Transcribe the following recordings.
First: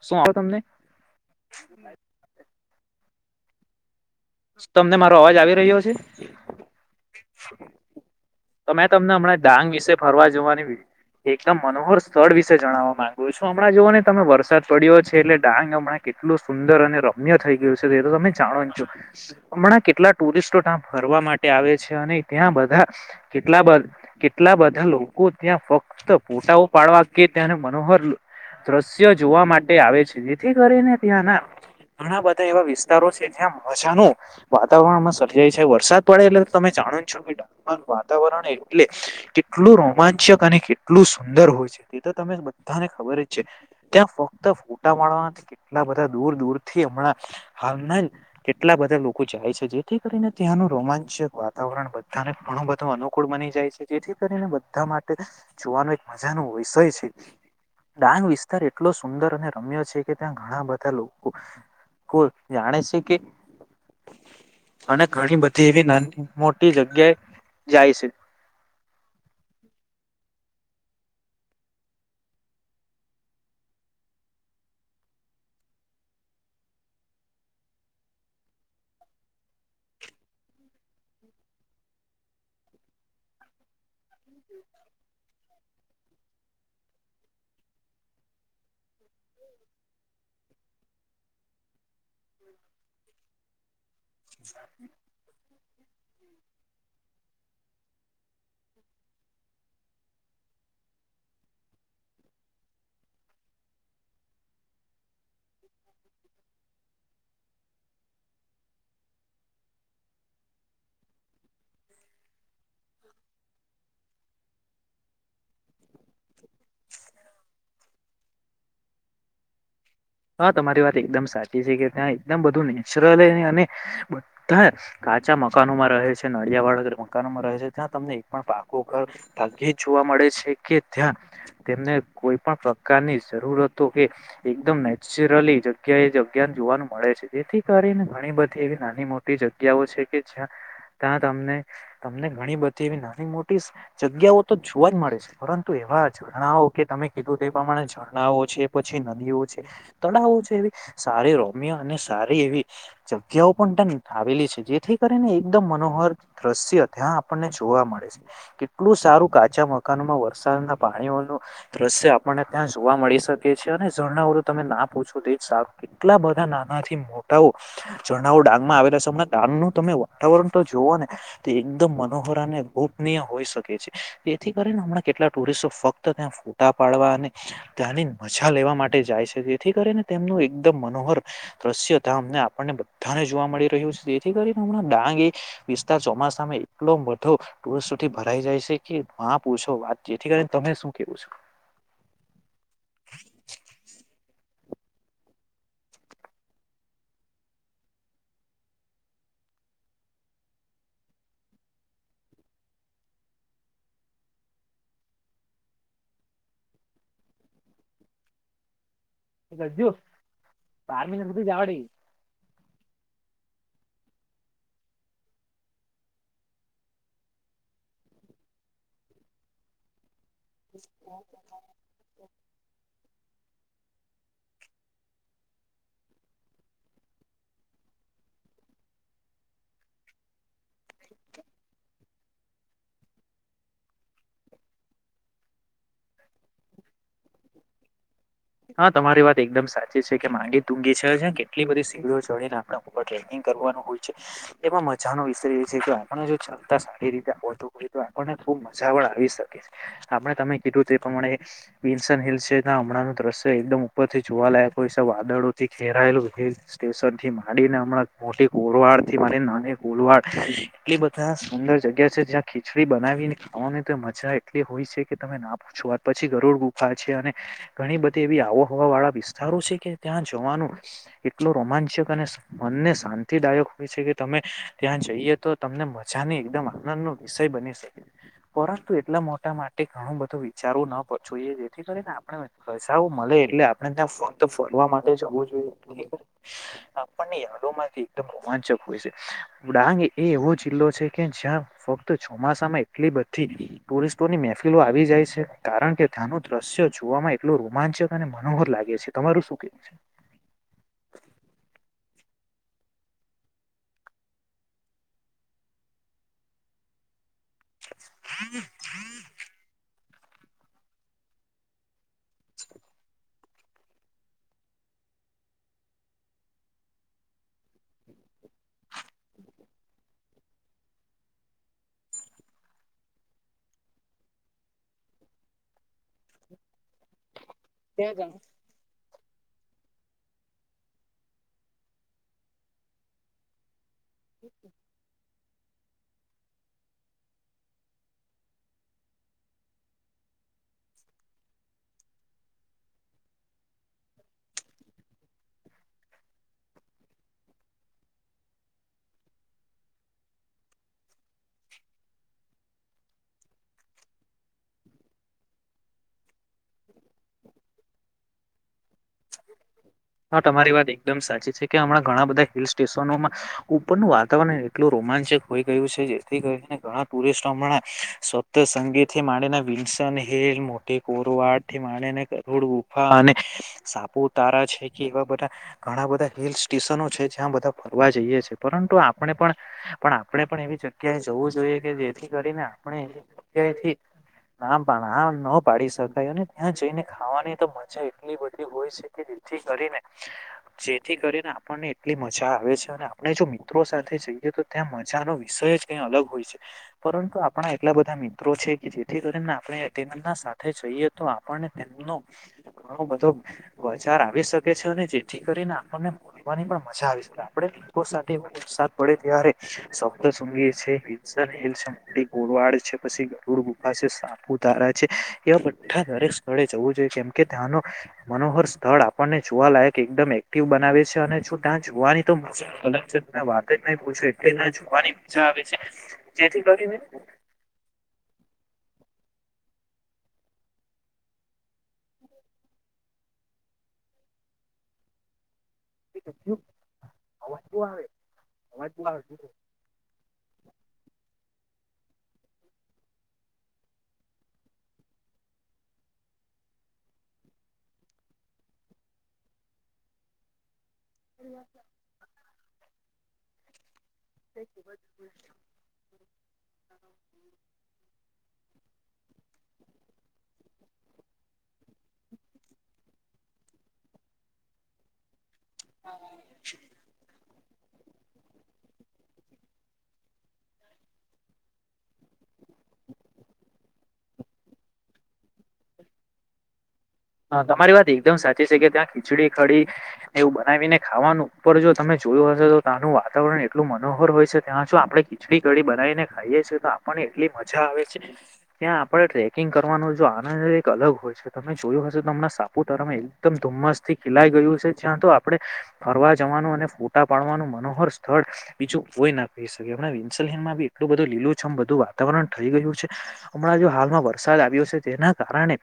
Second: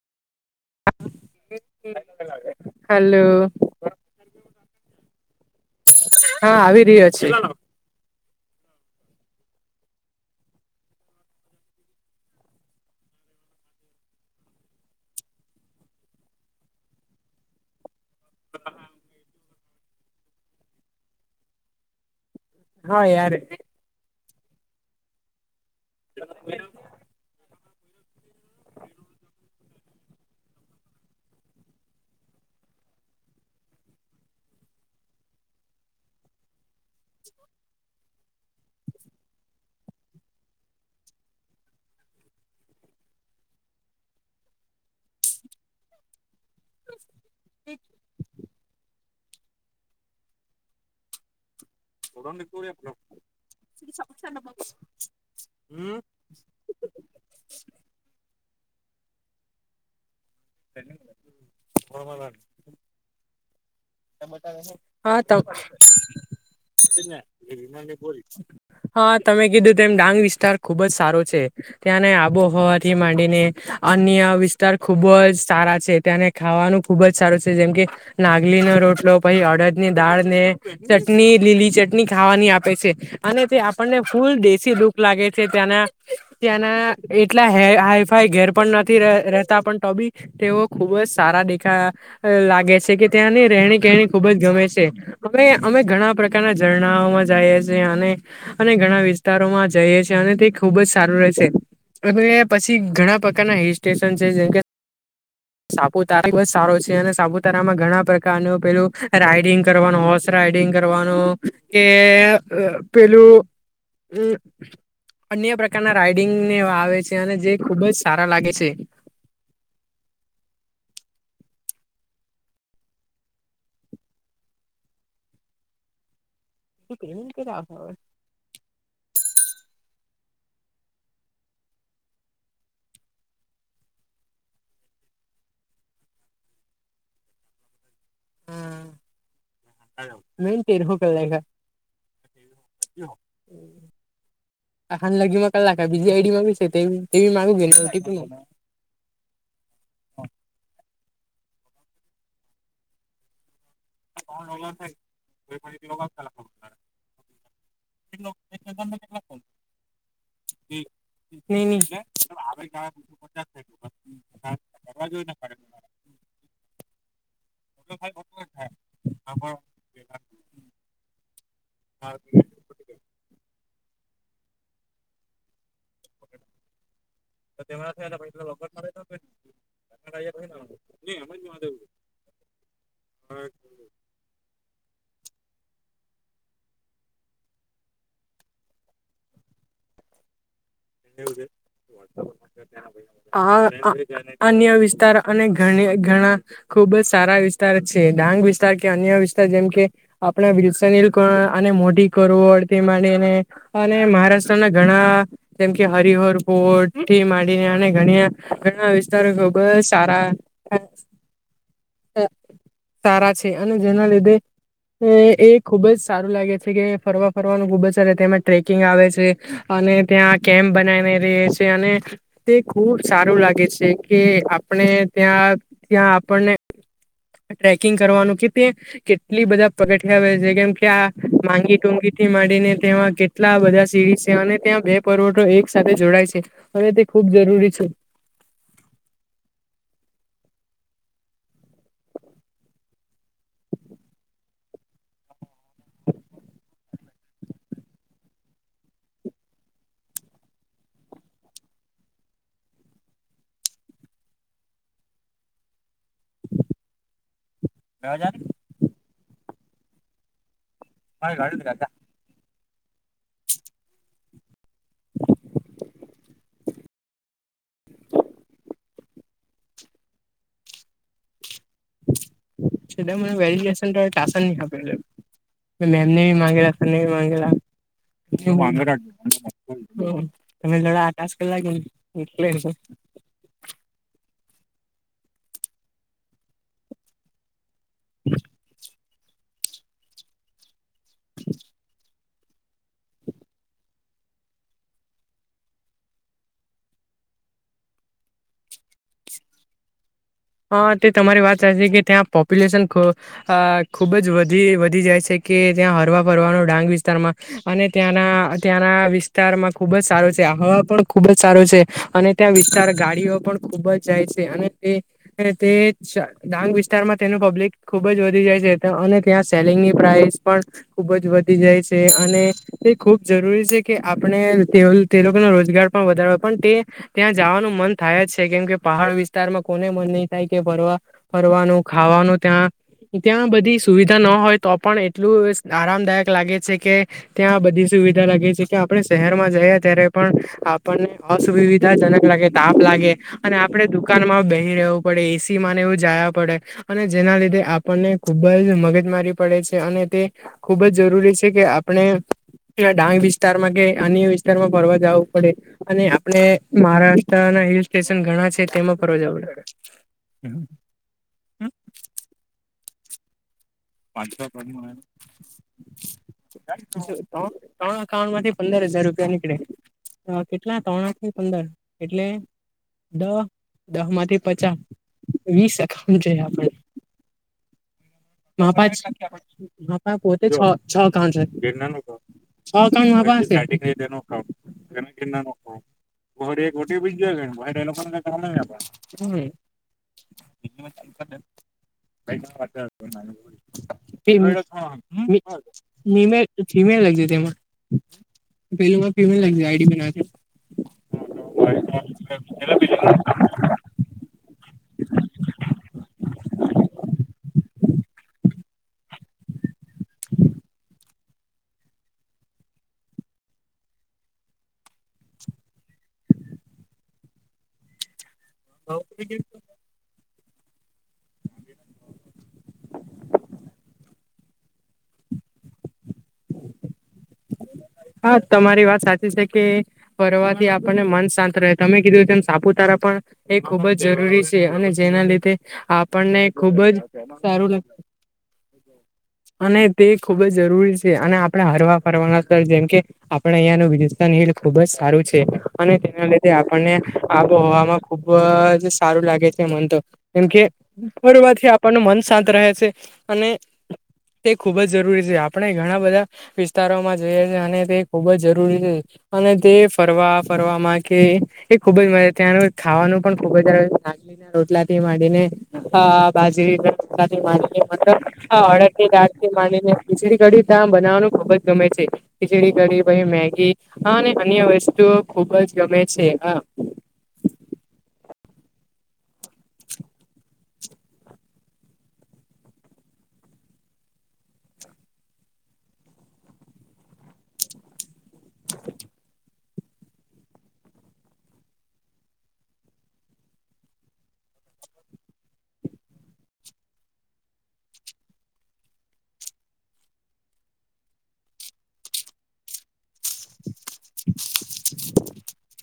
શું [unintelligible] તમને હલો. તમને મારો અવાજ આવી રહ્યો છે. કેટલા લાવ તો મેં તમને હમણાં ડાંગ વિશે ફરવા જવાની એકદમ મનોહર સ્થળ વિશે જણાવવા માંગુ છું હમણાં જુઓ ને તમે વરસાદ પડ્યો છે એટલે ડાંગ હમણાં એટલું સુંદર અને રમ્ય થઇ ગયું છે. તમે જાણો છો હમણાં કેટલા ટુરીસ્ટો ત્યાં ફરવા માટે આવે છે અને ત્યાં બધા હા યાર કેટલા બધ કેટલા બધા લોકો ત્યાં ફકત તો મોટા ઉપાડવા કે ત્યાંને મનોહર દ્રશ્ય જોવા માટે આવે છે જેથી કરી ને ત્યાં ના ઘણા બધા એવા વિસ્તારો છે જ્યાં મજાનું વાતાવરણમાં સર્જાય છે વરસાદ પડે એટલે તમે જાનો છો [unintelligible] વાત વાતાવરણ એટલે કેટલું રોમાંચક અને કેટલું સુંદર હોય છે તે તો તમે બધાને ખબર ત્યાં ફક્ત ફોટા પાડવાના કેટલા બધા દૂર દૂર થી હમણાં હાલના કેટલા બધા લોકો જાય છે જેથી કરીને ત્યાંનું રોમાંચક વા વાતાવરણ બધાને ધણું અનુકૂળ બની જાય છે જેથી કરીને બધા માટે જોવાનો એક મજાનો વિષય છે. ડાંગ વિસ્તાર એટલો સુંદર અને રમ્ય છે. કે ત્યાં ઘણા બધા લોકો ખૂબ જાણે છે કે અને હા. ઘણી બધી એવી નાની મોટી જગ્યાએ જાય છે હા તમે કીધું તેમ ડાંગ વિસ્તાર. ખુબ જ સારો છે ત્યાંને આબોહવાથી માંડીને અન્ય વિસ્તાર ખુબ જ સા રા છે ત્યાનું ખાવાનું ખુબ જ સારું છે જેમ કે નાગલી રોટલો પછી અડદ ની દાળ ને ચટણી, લીલી ચટણી ખાવાની આપે છે અને તે આપ અને ફૂલ દેશી લુક લાગે છે ત્યાંના ત્યાંના એટલા હ હાઈ ફાઈ ઘેર પણ ન રહેતા પણ તો બી તેઓ ખુબ જ સારા દેખા લાગે છે કે ત્યાંની રહેણી ખુબ જ ગમે છે આપણે અમે ઘણા પ્રકારના ઝરણાં જાય છે અને અને ઘણા વિસ્તારોમાં જઈએ છે અને તે ખુબ જ સારું રહેશે એ પછી ઘણા પ્રકારના હિલ સ્ટેશન છે જેમ કે સાપુતારા બહુ જ સારો છે અને સાપુતારામાં ઘણા પ્રકાર નો પેલું રાઈડિંગ કરવાનું હોર્સ રાઈડિંગ કરવાનું કે પેલું હમ અન્ય પ્રકારના રાઈડિંગને એવા આવે છે અને જે ખુબ જ સારા લાગે છે. [inaudible] હા તમારી વાત એકદમ સાચી છે કે ત્યાં એકદમ બધું હે નેચરલ અને બધા કાચા મકાનોમાં રહે છે, નડિયાવાળા મકાનોમાં રહે છે, ત્યાં તમને એક પણ પાકો ઘર ભાગ્યે જ જોવા મળે છે કે ત્યાં તેમને કોઈ પણ પ્રકારની જરૂરતો કે એકદમ નેચરલી જગ્યાએ જગ્યાને જોવાનું મળે છે જેથી કરીને ઘણી બધી એવી નાની મોટી જગ્યાઓ છે કે જ્યાં મેન તેર હો ત્યાં કલાક તમને તમને ઘણી બધી એવી નાની મોટી જગ્યાઓ તો જોવા જ આખાન મળે છે લગીમાં પરંતુ કલાક એવા બીજી આઈડીમાં બી છે ઝરણાઓ કે તમે તેવી કીધું તે માગું કે પ્રમાણે ઓટીપી ઝરણાઓ છે, પછી નદીઓ છે. તળાવો છે, એવી સારી રોમય અને સારી એવી જગ્યાઓ પણ ટન આવેલી છે, જેથી કરીને એકદમ મનોહર દ્રશ્ય ત્યાં આપણને જોવા મળે છે. કેટલું સારું કાચા મકાનોમાં વરસાદના પાણીઓનું દ્રશ્ય આપણને ત્યાં જોવા મળી શકે છે અને ઝરણાઓ તમે ના પૂછો તે જ સારું કેટલા બધા નાનાથી મોટા ઝરણાઓ ડાંગમાં આવેલા છે અમના ડાંગ નું તમે વાતાવરણતો જોઓને તો એકદમ મનોહર અને ને ગોપનીય હોઈ શકે છે જેથી કરીને હમણાં કેટલા ટુરિસ્ટો ફ ક્ત ત્યાં ફોટા પાડવા અને ત્યાંની મજા લેવા માટે જાય છે તે થી કરીને તેમનું એકદમ મનોહર દ્રશ્ય ત્યાં અમને આપણને બધાને જોવા મળી રહ્યું છે જેથી કરીને હમણાં ડાંગ એ વધતા ચોમાસામાં એટલો બધો ટૂરિસ્ટોથી ભરાઈ જાય છે કે મા પૂછો વાત જેથી કરી [unintelligible] આ અ અન્ય વિસ્તાર અને ઘણી ઘણા ખુબ જ સારા વિસ્તાર છે ડાંગ વિસ્તાર કે અન્ય વિસ્તાર જેમ કે આપણા વિન્સન હિલ [unintelligible] મોટી કરોડ તેમાંનેને અને મહારાષ્ટ્ર સ્ટ્ર ના ઘણા જેમ કે હરિહર કોડ થી માંડીને ઘણી ઘણા વિસ્તાર છો ગજુ બાર મિનિટ સુધી જ આવડે [unintelligible] સારા છે એ અને જેના લીધે એ એ ખુબ જ સારું લાગે છે કે ફરવા ફરવાનું ખુબ જ સાર તેમાં ટ્રેકિંગ આવે છે અને ત્યાં કેમ્પ બનાવે રેહ છે અને તે ખુબ સારું લાગે છે કે આપણે ત્યાં ત્યાં આપણને ટ્રેકિંગ કરવાનું કે તે કેટલી બધા પગથિયાં આવે છે કેમ કે આ માંગી ટુંગી થી માંડીને તેમાં કેટલા બધા સિરીઝ છે અને ત્યાં બે [unintelligible] પરવઠો એક સાથે જોડાય છે હવે તે ખૂબ જરૂરી છે. હા તમારી વાત એકદમ સાચી છે કે માંગી તુંગી છે જ્યાં કેટલી બધી સીડીઓ ચડીને આપણા ઉપર ટ્રેકિંગ કરવાનું હોય છે એમાં મજાનો વિષય એ છે કે આપણને જો ચડતા સારી રીતે આવડતું હોય તો આપણને ખૂબ બ મજા પણ આવી શકે છે આપણે તમે કીધું તે પ્રમાણે વિન્સન હિલ છે ત્યાં હમણાંનું દ્રશ્ય એકદમ ઉપરથી જોવાલાયક હોય છે વાદળોથી ઘેરાયેલું હિલ સ્ટેશનથી માંડીને હમણાં મોટી કોલવાડથી માડીને નાની કોલવાડ એટલી બધા સુંદર જગ્યા છે જ્યાં ખીચડી બનાવીને ખાવાની તો મજા એટલી હોય છે કે તમે ના પૂછો વાત પછી ગરોડ ગુફા છે અને ઘણી બધી એવી આબોહવા વાળા વિસ્તારો છે કે ત્યાં જવાનું એટલો રોમાંચક અને મનને છેલ્લે મને શાંતિદાયક હોય વેલિડેશન છે કે તમે ટાસન નહીં આપેલું ત્યાં જઈએ તો તમને મેમને મજા ને બી એકદમ માંગેલા સરને આનંદનો બી માંગેલા વિષય બની શકે પરંતુ વાંદરા એટલા મોટા માટે ઘણું બધું તમે વિચારવું ન લડા પછું આટાસ જોઈએ કલાક જેથી કરીને આપણે એટલે પૈસાઓ મળે એટલે આપણે ત્યાં ફ તો ફરવા માટે જવું જોઈએ [unintelligible] આપણની યાદો માંથી એકદમ રોમાંચક હોય છે ડાંગ એ એવો જિલ્લો છે કે જ્યાં ફક્ત ચોમાસામાં એટલી બધી ટૂરિ સ્ટોની મહેફિલો આવી જાય છે કારણ કે ત્યાંનું દ્રશ્ય જોવામાં એ એટલું રોમાંચક અને મનોહર લાગે છે તમારું શું કેવું છે હા તે તમારી વાત સાચી કે ત્યાં પોપ્યુલેશન ખ અ ખૂબ જ વધી વધી જાય છે કે ત્યાં હરવા ફરવાનો ડાંગ વિસ્તારમાં અને ત્યાંના ત્યાંના વિસ્તારમાં ખુબ જ સારું છે હવા પણ ખુબ જ સારું છે અને ત્યાં વિસ્તાર ગાડીઓ પણ ખુબ જ જાય છે અને તે અને તે ડાંગ વિસ્તારમાં તેનું પબ્લિક ખુબ જ વધી જાય છે. અને ત્યાં સેલિંગની પ્રાઇસ. ખુબ જ વધી જાય છે અને એ ખુબ જરૂરી છે કે આપણે તે રોજગાર પણ વધાર પણ તે ત્યાં જવાનું મન થાય જ છે કેમ કે પહાડ વિસ્તારમાં કોને મન નહીં. કે ફરવા ફરવાનું ખાવાનું ત્યાં ત્યાં બધી. સુવિધા ન હોય તો પણ એટલું. આરામદાયક લાગે છે કે ત્યાં બધી સુવિધા લાગે છે કે આપણે શહેરમાં જઈએ ત્યારે પણ. આપણને અસુવિધાજનક લાગે તાપ લાગે અને આપડે દુકાન માં બેહી રહવ. પડે એસી ને એવું જાયા પડે અને જેના લીધે આપણને ખુબ જ મગજ મારી પડે છે. અને તે ખૂબ જ જરૂરી છે કે આપણે. ડાંગ વિસ્તારમાં કે અન્ય વિસ્તારમાં ફરવા જવું પડે અને આપણે મહારાષ્ટ્ર ના. હિલ સ્ટેશન ઘણા છે તેમાં પરવાજા હા! તમારી વાત એકદમ સાચી છે કે હમણાં ઘણા બધા હિલ સ્ટેશનોમાં. ઉપરનુંું વાતાવરણ એટલું રોમાંચક હોઈ ગયું છે જેથી કરીને ઘણા ટુરિસ્ટ હમણાં. ત્રણ એકાઉન્ટ માંથી પંદર હજાર રૂપિયા નીકળે સંગેથીને વિલ્સન હિલ કેટલા મોટી ત્રણથી કોરવા પંદર થીને એટલે કરુ ગુફા દહ અને. દહ માંથી સાપુતારા પચાસ છે કે એવા બધા વીસ ઘણા એકાઉન્ટ બધા જોઈએ હિલ આપને સ્ટેશનો છે જ્યાં બધા જોવા જઈએ છે માપા પરંતુ આપણે પણ માપા પણ આપણે પોતે છ પણ એવી છ જગ્યાએ એકાઉન્ટ છે જવું જોઈએ કે જેથી કરીને છ આપ. એકાઉન્ટ માપા હશે ના આ ન પાડી શકાય અને ત્યાં જઈને ખાવાની તો મજા. એટ બધી હોય છે કે જેથી કરીને જેથી કરીને આપણને એટલી મજા આવે છે. આપણે જો મિત્રો સાથે જઈએ તો ત્યાં મજાનો વિષય જ ક અલગ હોય ફિમેલ છે ફિમેલ લખજે પરંતુ તેમાં આપણા એટલા. મિત્રો છે પેલુંમાં ફિમેલ જેથીને લખજે આઈડી બનાવ આપણે સાથે જઈએ તો આપણને તેમનો. ઘ બધો બજાર આવી શકે છે. જેથી કરીને આપણને મળવાની પણ મજા આવી આપડે લોકો સાથે એ વરસાદ પડે ત્યારે. શદય ગોવાડ છે. પછી ગરડ ગુફા છે. સાપુ તારા. એ બા દરેક સ્થળે જવું જોઈએ. જેમ કે ધ્યાનો. મનોહર સ્થળ આપણને જોવાલાયક એકદમ એક. બનાવે છે અનેું ત્યાં જોવાની તો અલગ છે ત વાત જ પૂું એટલે ત જોવાની વિ. જેથી કરીને. હા! તમારી વાત સાચી છે કે ફરવાથી આપણને મન શાંત રહે તમે કીધું તેમમ સાપુતારા. પણ એ ખુબ જ જરૂરી છે અને જેના લીધે. આપણને ખુબ જ સારું અવાજો લાગત. આવે અવાજો આવે અને તે ખુબ જ જરૂરી છે અને આપ હરવા ફરવાના સ્થ જેમ કે આપણે અહિયાયાનું વિજસ્થાન હિલ ખુબ જ સારું છે અને તેના લીધે આપણને આબોહવામાં ખુબ જ સારું લાગે છે મને તો કેમ કે ફોરવાથી આપણનું મન શાંત રહે છે અને તે ખુબ જ જરૂરી છે આપણે ઘણા બધા વિસ્તારોમાં જોઈએ છેએ અને તે ખુબ જ જરૂરી. અને તે ફરવા ફરવામાં કે એ ખુબ જ મજા ત્યાંનું ખાવાનું પણ ખબ. નાલીને રોટલાથી માડીને. હા! બાજરી મા મત હ ઓડ. એ રાતકી માનીને ખીચડી કડી ત્યા બનાવવાનું ખબ જ ગમે છે ખીચડી કડી ભ મેગી. હા! અને અન્ય વસ્તુઓ ખુબ જ ગમે છે હા હ તમારી વાત એકદમ સાચી છે. કે ત્યાં ખીચડી ખડી એવું બનાવીને ખાવાનું. ઉપર જો તમે જોયું હશે તો ત્યાંનું વાતાવરણ એટલું મનોહર હોય છે. ત્યાં જો આપણે ખીચડી કડી બનાવીને ખાઈએ છીએ. તો આપણ એટલી મજા આવે છે ત્યાં આપણે ટ્રેકિંગ કરવાનો જો આનંદ એક અલગ હોય છે તમે જોયું હશેમ સાપુતાર એકદમ ધુમ્મસ થી ખિલાઈ ગયું હશે જ્યાં તો આપડે ફરવા જવાનું. ોટા પાડવા મનોહર સ્થળ બીજું કો ના કહીટલું બધું લીલું. વાતાવરણ થઈ ગયું છે હમણાં જે હાલમાં વરસાદ આવ્યો છે તેના કારણે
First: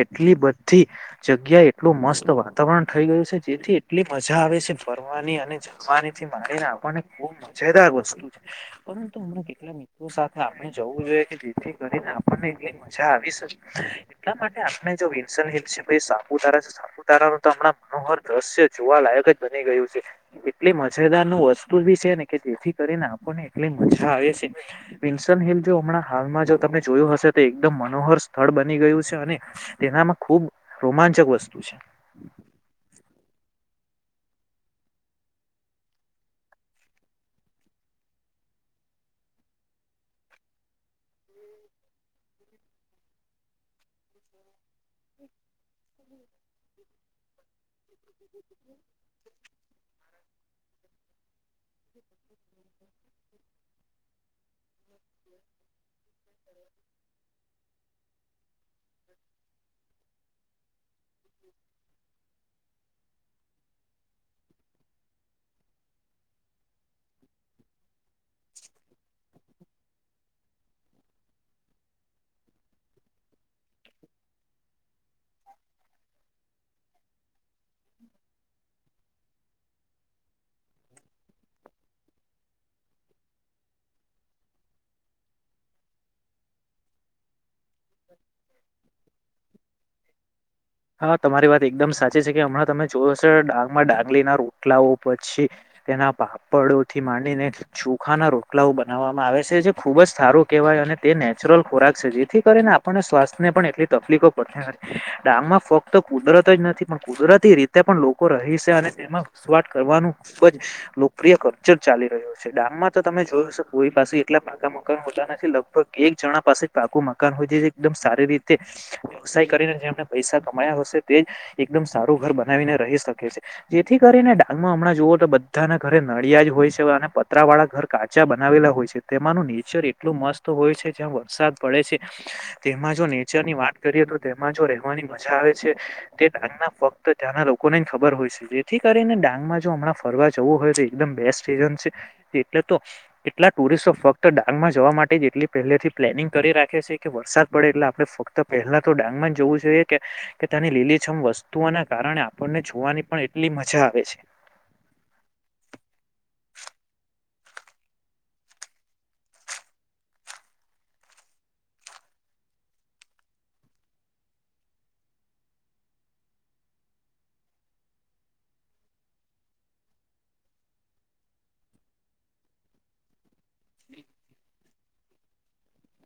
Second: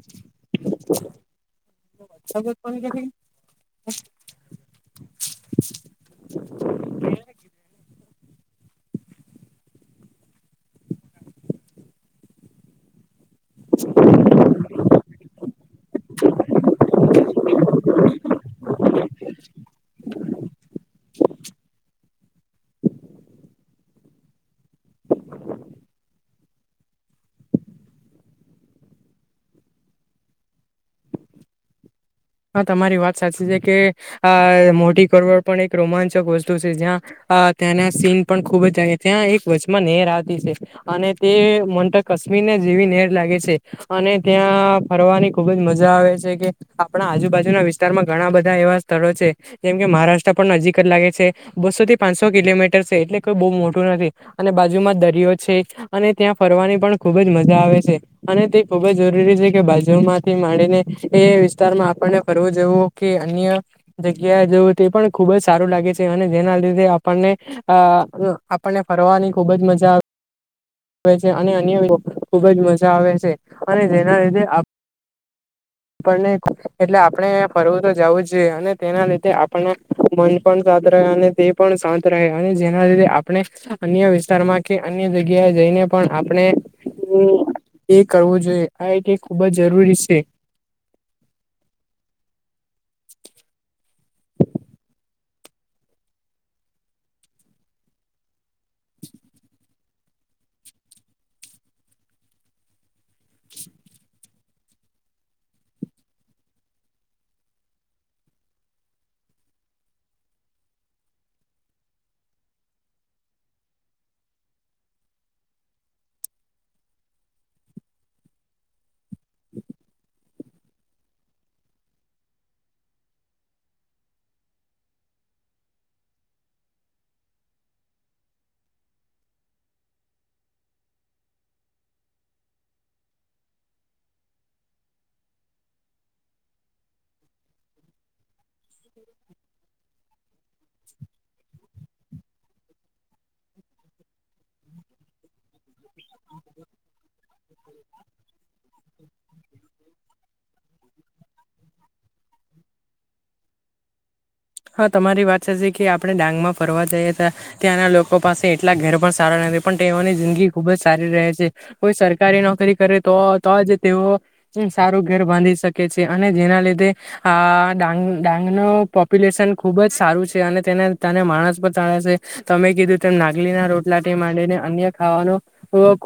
એટલી બધી જગ્યા એટલું મસ્ત વાતાવરણ થઈ ગયું છે જેથી એટલી મજા આવે છે. ફરવાની અને જમવાની થી મારીને આપણને ખુબ મજેદાર. પરુ હમણા કેટલા મિત્રો સાથે આપણે જવું જોઈએ કે જેથી કરીને આપણને. [unintelligible] આપને જો વિન્સન હિ છે સાપુતારા છે સાપુતારા નું તો હમણાં મનોહર દ્રશ્ય જોવા લાયક જ બને ગયું એટલે મજેદાર નું વસ્તુ બી [inaudible] એટલે જ ઓછા આવે શે [unintelligible] [inaudible] હશે તે એકદમ મનોહર સ્થળ બની ગયું છે તેનામાં ખુબ રોમાંચક વસ્તુ છે હા તમારી વાત સાચી કે અ મોટી કરવડ પણ એક રોમાંચક વસ્તુ છે જ્યાં [unintelligible] ખુબ જ ત્યાં એક વચમાં નેર આવતી છે અને તે મન કશ્મીરને જેવી નેર છે અને ત્યાં ફરવાની ખુબ જ મજા આવે છે કે પણ આજુબાજુના વિસ્તારમાં ઘણા બધા એવા સ્થળો છે જેમ કે મહારાષ્ટ્ર પણ નજીક જ લાગે છે બસો થી પાંચસો કિલોમીટર છે એટલે કોઈ બહુ મોટું નથી અને બાજુમાં દરિયો છે અને ત્યાં ફરવાની પણ ખુબ જ મજા આવે છે અને તે ખુબ જ જરૂરી છે કે બાજુ માંથી માંડીને એ વિસ્તારમાં આપણને ફરવું જવું કે અન્ય જગ્યા જવું તે પણ ખુબ જ સારું લાગે છે અને જેના આપણને અ આપણને ફરવાની ખુબ જ મજા આવે છે અને અન્ય ખુબ જ મજા આવે છે અને જેના લીધે પણ નહી એટલે આપણે ફરવું તો જવું જ જોઈએ અને તેના લીધે આપને મન પણ અને તે પણ શાંત રહે અને જેના લીધે આપણે અન્ય વિસ્તારમાં કે અન્ય જગ્યાએ જઈને પણ આપણે એ કરવું જોઈએ આ એક ખૂબ હા તમારી વાત એકદમ સાચી છે કે હમણાં તમે જો હશે ડાંગમાં ડા આ ના રોટલાઓ પછી તેના પાપડોથી માંડીને ચોખા ના રોટલાઓ બનાવવા આવે છે જે ખૂબ જ સારું કહેવાય અને તે નેચરલ ખોરાક છે જેથી કરીને આપણને સ્વાસ્થ્યને પણ એટલી ત [inaudible] ફક્ત કુદરત જ નથી પણ કુદરતી રીતે પણ લોકો રહી છે અને તેમાં ઘસવાટ કરવાનું ખુબ જ લોકપ્રિય કલ્ચર ચાલી રહ્યો છે ડામમાં તો તમે જોય હશેો કોઈ પાસે એટલા પાગ મકાન હોતા નથી લગ ગ એક જણા પાસે પાકું મકાન હોય જે એકદમ સારી રીતે વ્યવસાય કરીને જેમને પૈસા હતે એકદમ સારું ઘર બનાવીને રહી શકે છે જેથી કરીને ડાંગમાં હમણાં જુઓ તોા બધાના ઘરે નળિયા જ હોય છે અને પતરા વાળા ઘર કાચા બનાવેલા હોય છે તેમાંનું નેચર એટલું મસ્ત હોય છે જ્યાં વરસાદ પડે છે તેમાં જો નેચર ની વાત કરીએ તો તેમાં જો રહેવાની આવે છે તેડાંગ ના ફક્ત ત્યાંના લોકોને ખબર હોય છે જેથી કરીને ડાંગમાં જો હમણાં ફરવા જવું હોય તો એકદમ બેસ્ટ સીઝન છે એટલે તો એટલા ટુરિસ્ટો ફક્ત ડાંગ માં જવા માટે જ એટલી પહેલે થી પ્લેનિંગ કરી રાખે છે કે વરસાદ પડે એટલે આપણે ફક્ત પહેલા તો ડાંગમાં જવું જોઈએ. કે તેની લીલીછમ વસ્તુઓના કારણે આપણને જોવાની પણ એટલી મજા આવે છે. હા તમારી વાત સાચી કે આપણે ડાંગ માં ફરવા જઈએ તા ત્યાંના લોકો પાસે એટલા ઘેર પણ સારા પણ તેઓની જિંદગી ખુબ જ સારી રહે સે કોઈ સરકારી નોકરી કરે તો તો જ તેઓ સારું ધેર બાંધી શકે છે અને જેના લીધે આ ડાંગ ડાંગનો પો પ્યુલેશન ખુબ જ સારું છે અને તેને તાના માણસ પણ તાળા સે તમે કીધું તેમ નાગલીના રોટલાટી માંડીને અન્ય ખાવાનું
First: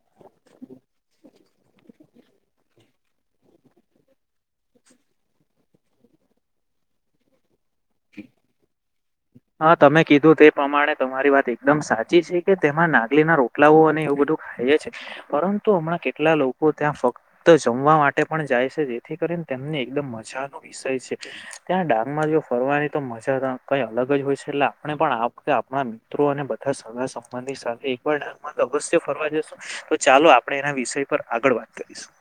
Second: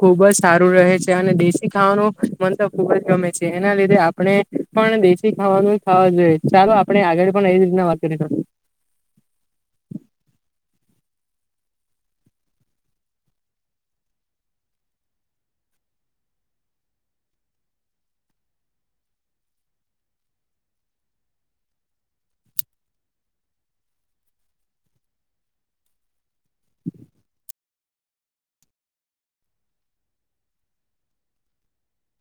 ખુબ જ સારું રહે છે અને દેશી ખાવાનું મન તો ખુબ ગમે છે એના લીધે આપણે પણ દેશી ખાવાનું ખાવા જોઈએ ચાલો આપણે આગળ પણ એ રીતના વાત [inaudible] હા તમે કીધું તે પ્રમાણે તમારી વાત એકદમ સાચી છે કે તેમાં નાગલી ના રોટલાઓ અને એવું બધું પરંતુ હમણાં કેટલા લોકો ત્યાં ફક્ત જમવા માટે પણ જાય છે જેથી કરી તેમની એકદમ મજાનો વિષય છે ત્યાં ડાંગ માં જો ફરવાની તો મજા કઈ અલગ હોય છે એટલે આપણે પણ આપડા આપણા મિત્રો અને બધા સગા સંબંધી સાથે એકવાર ડાંગ માં તો અવશ્ય ફરવા જસુ તો ચાલો આપણે એના વિષય પર આગળ વાત કરીશું.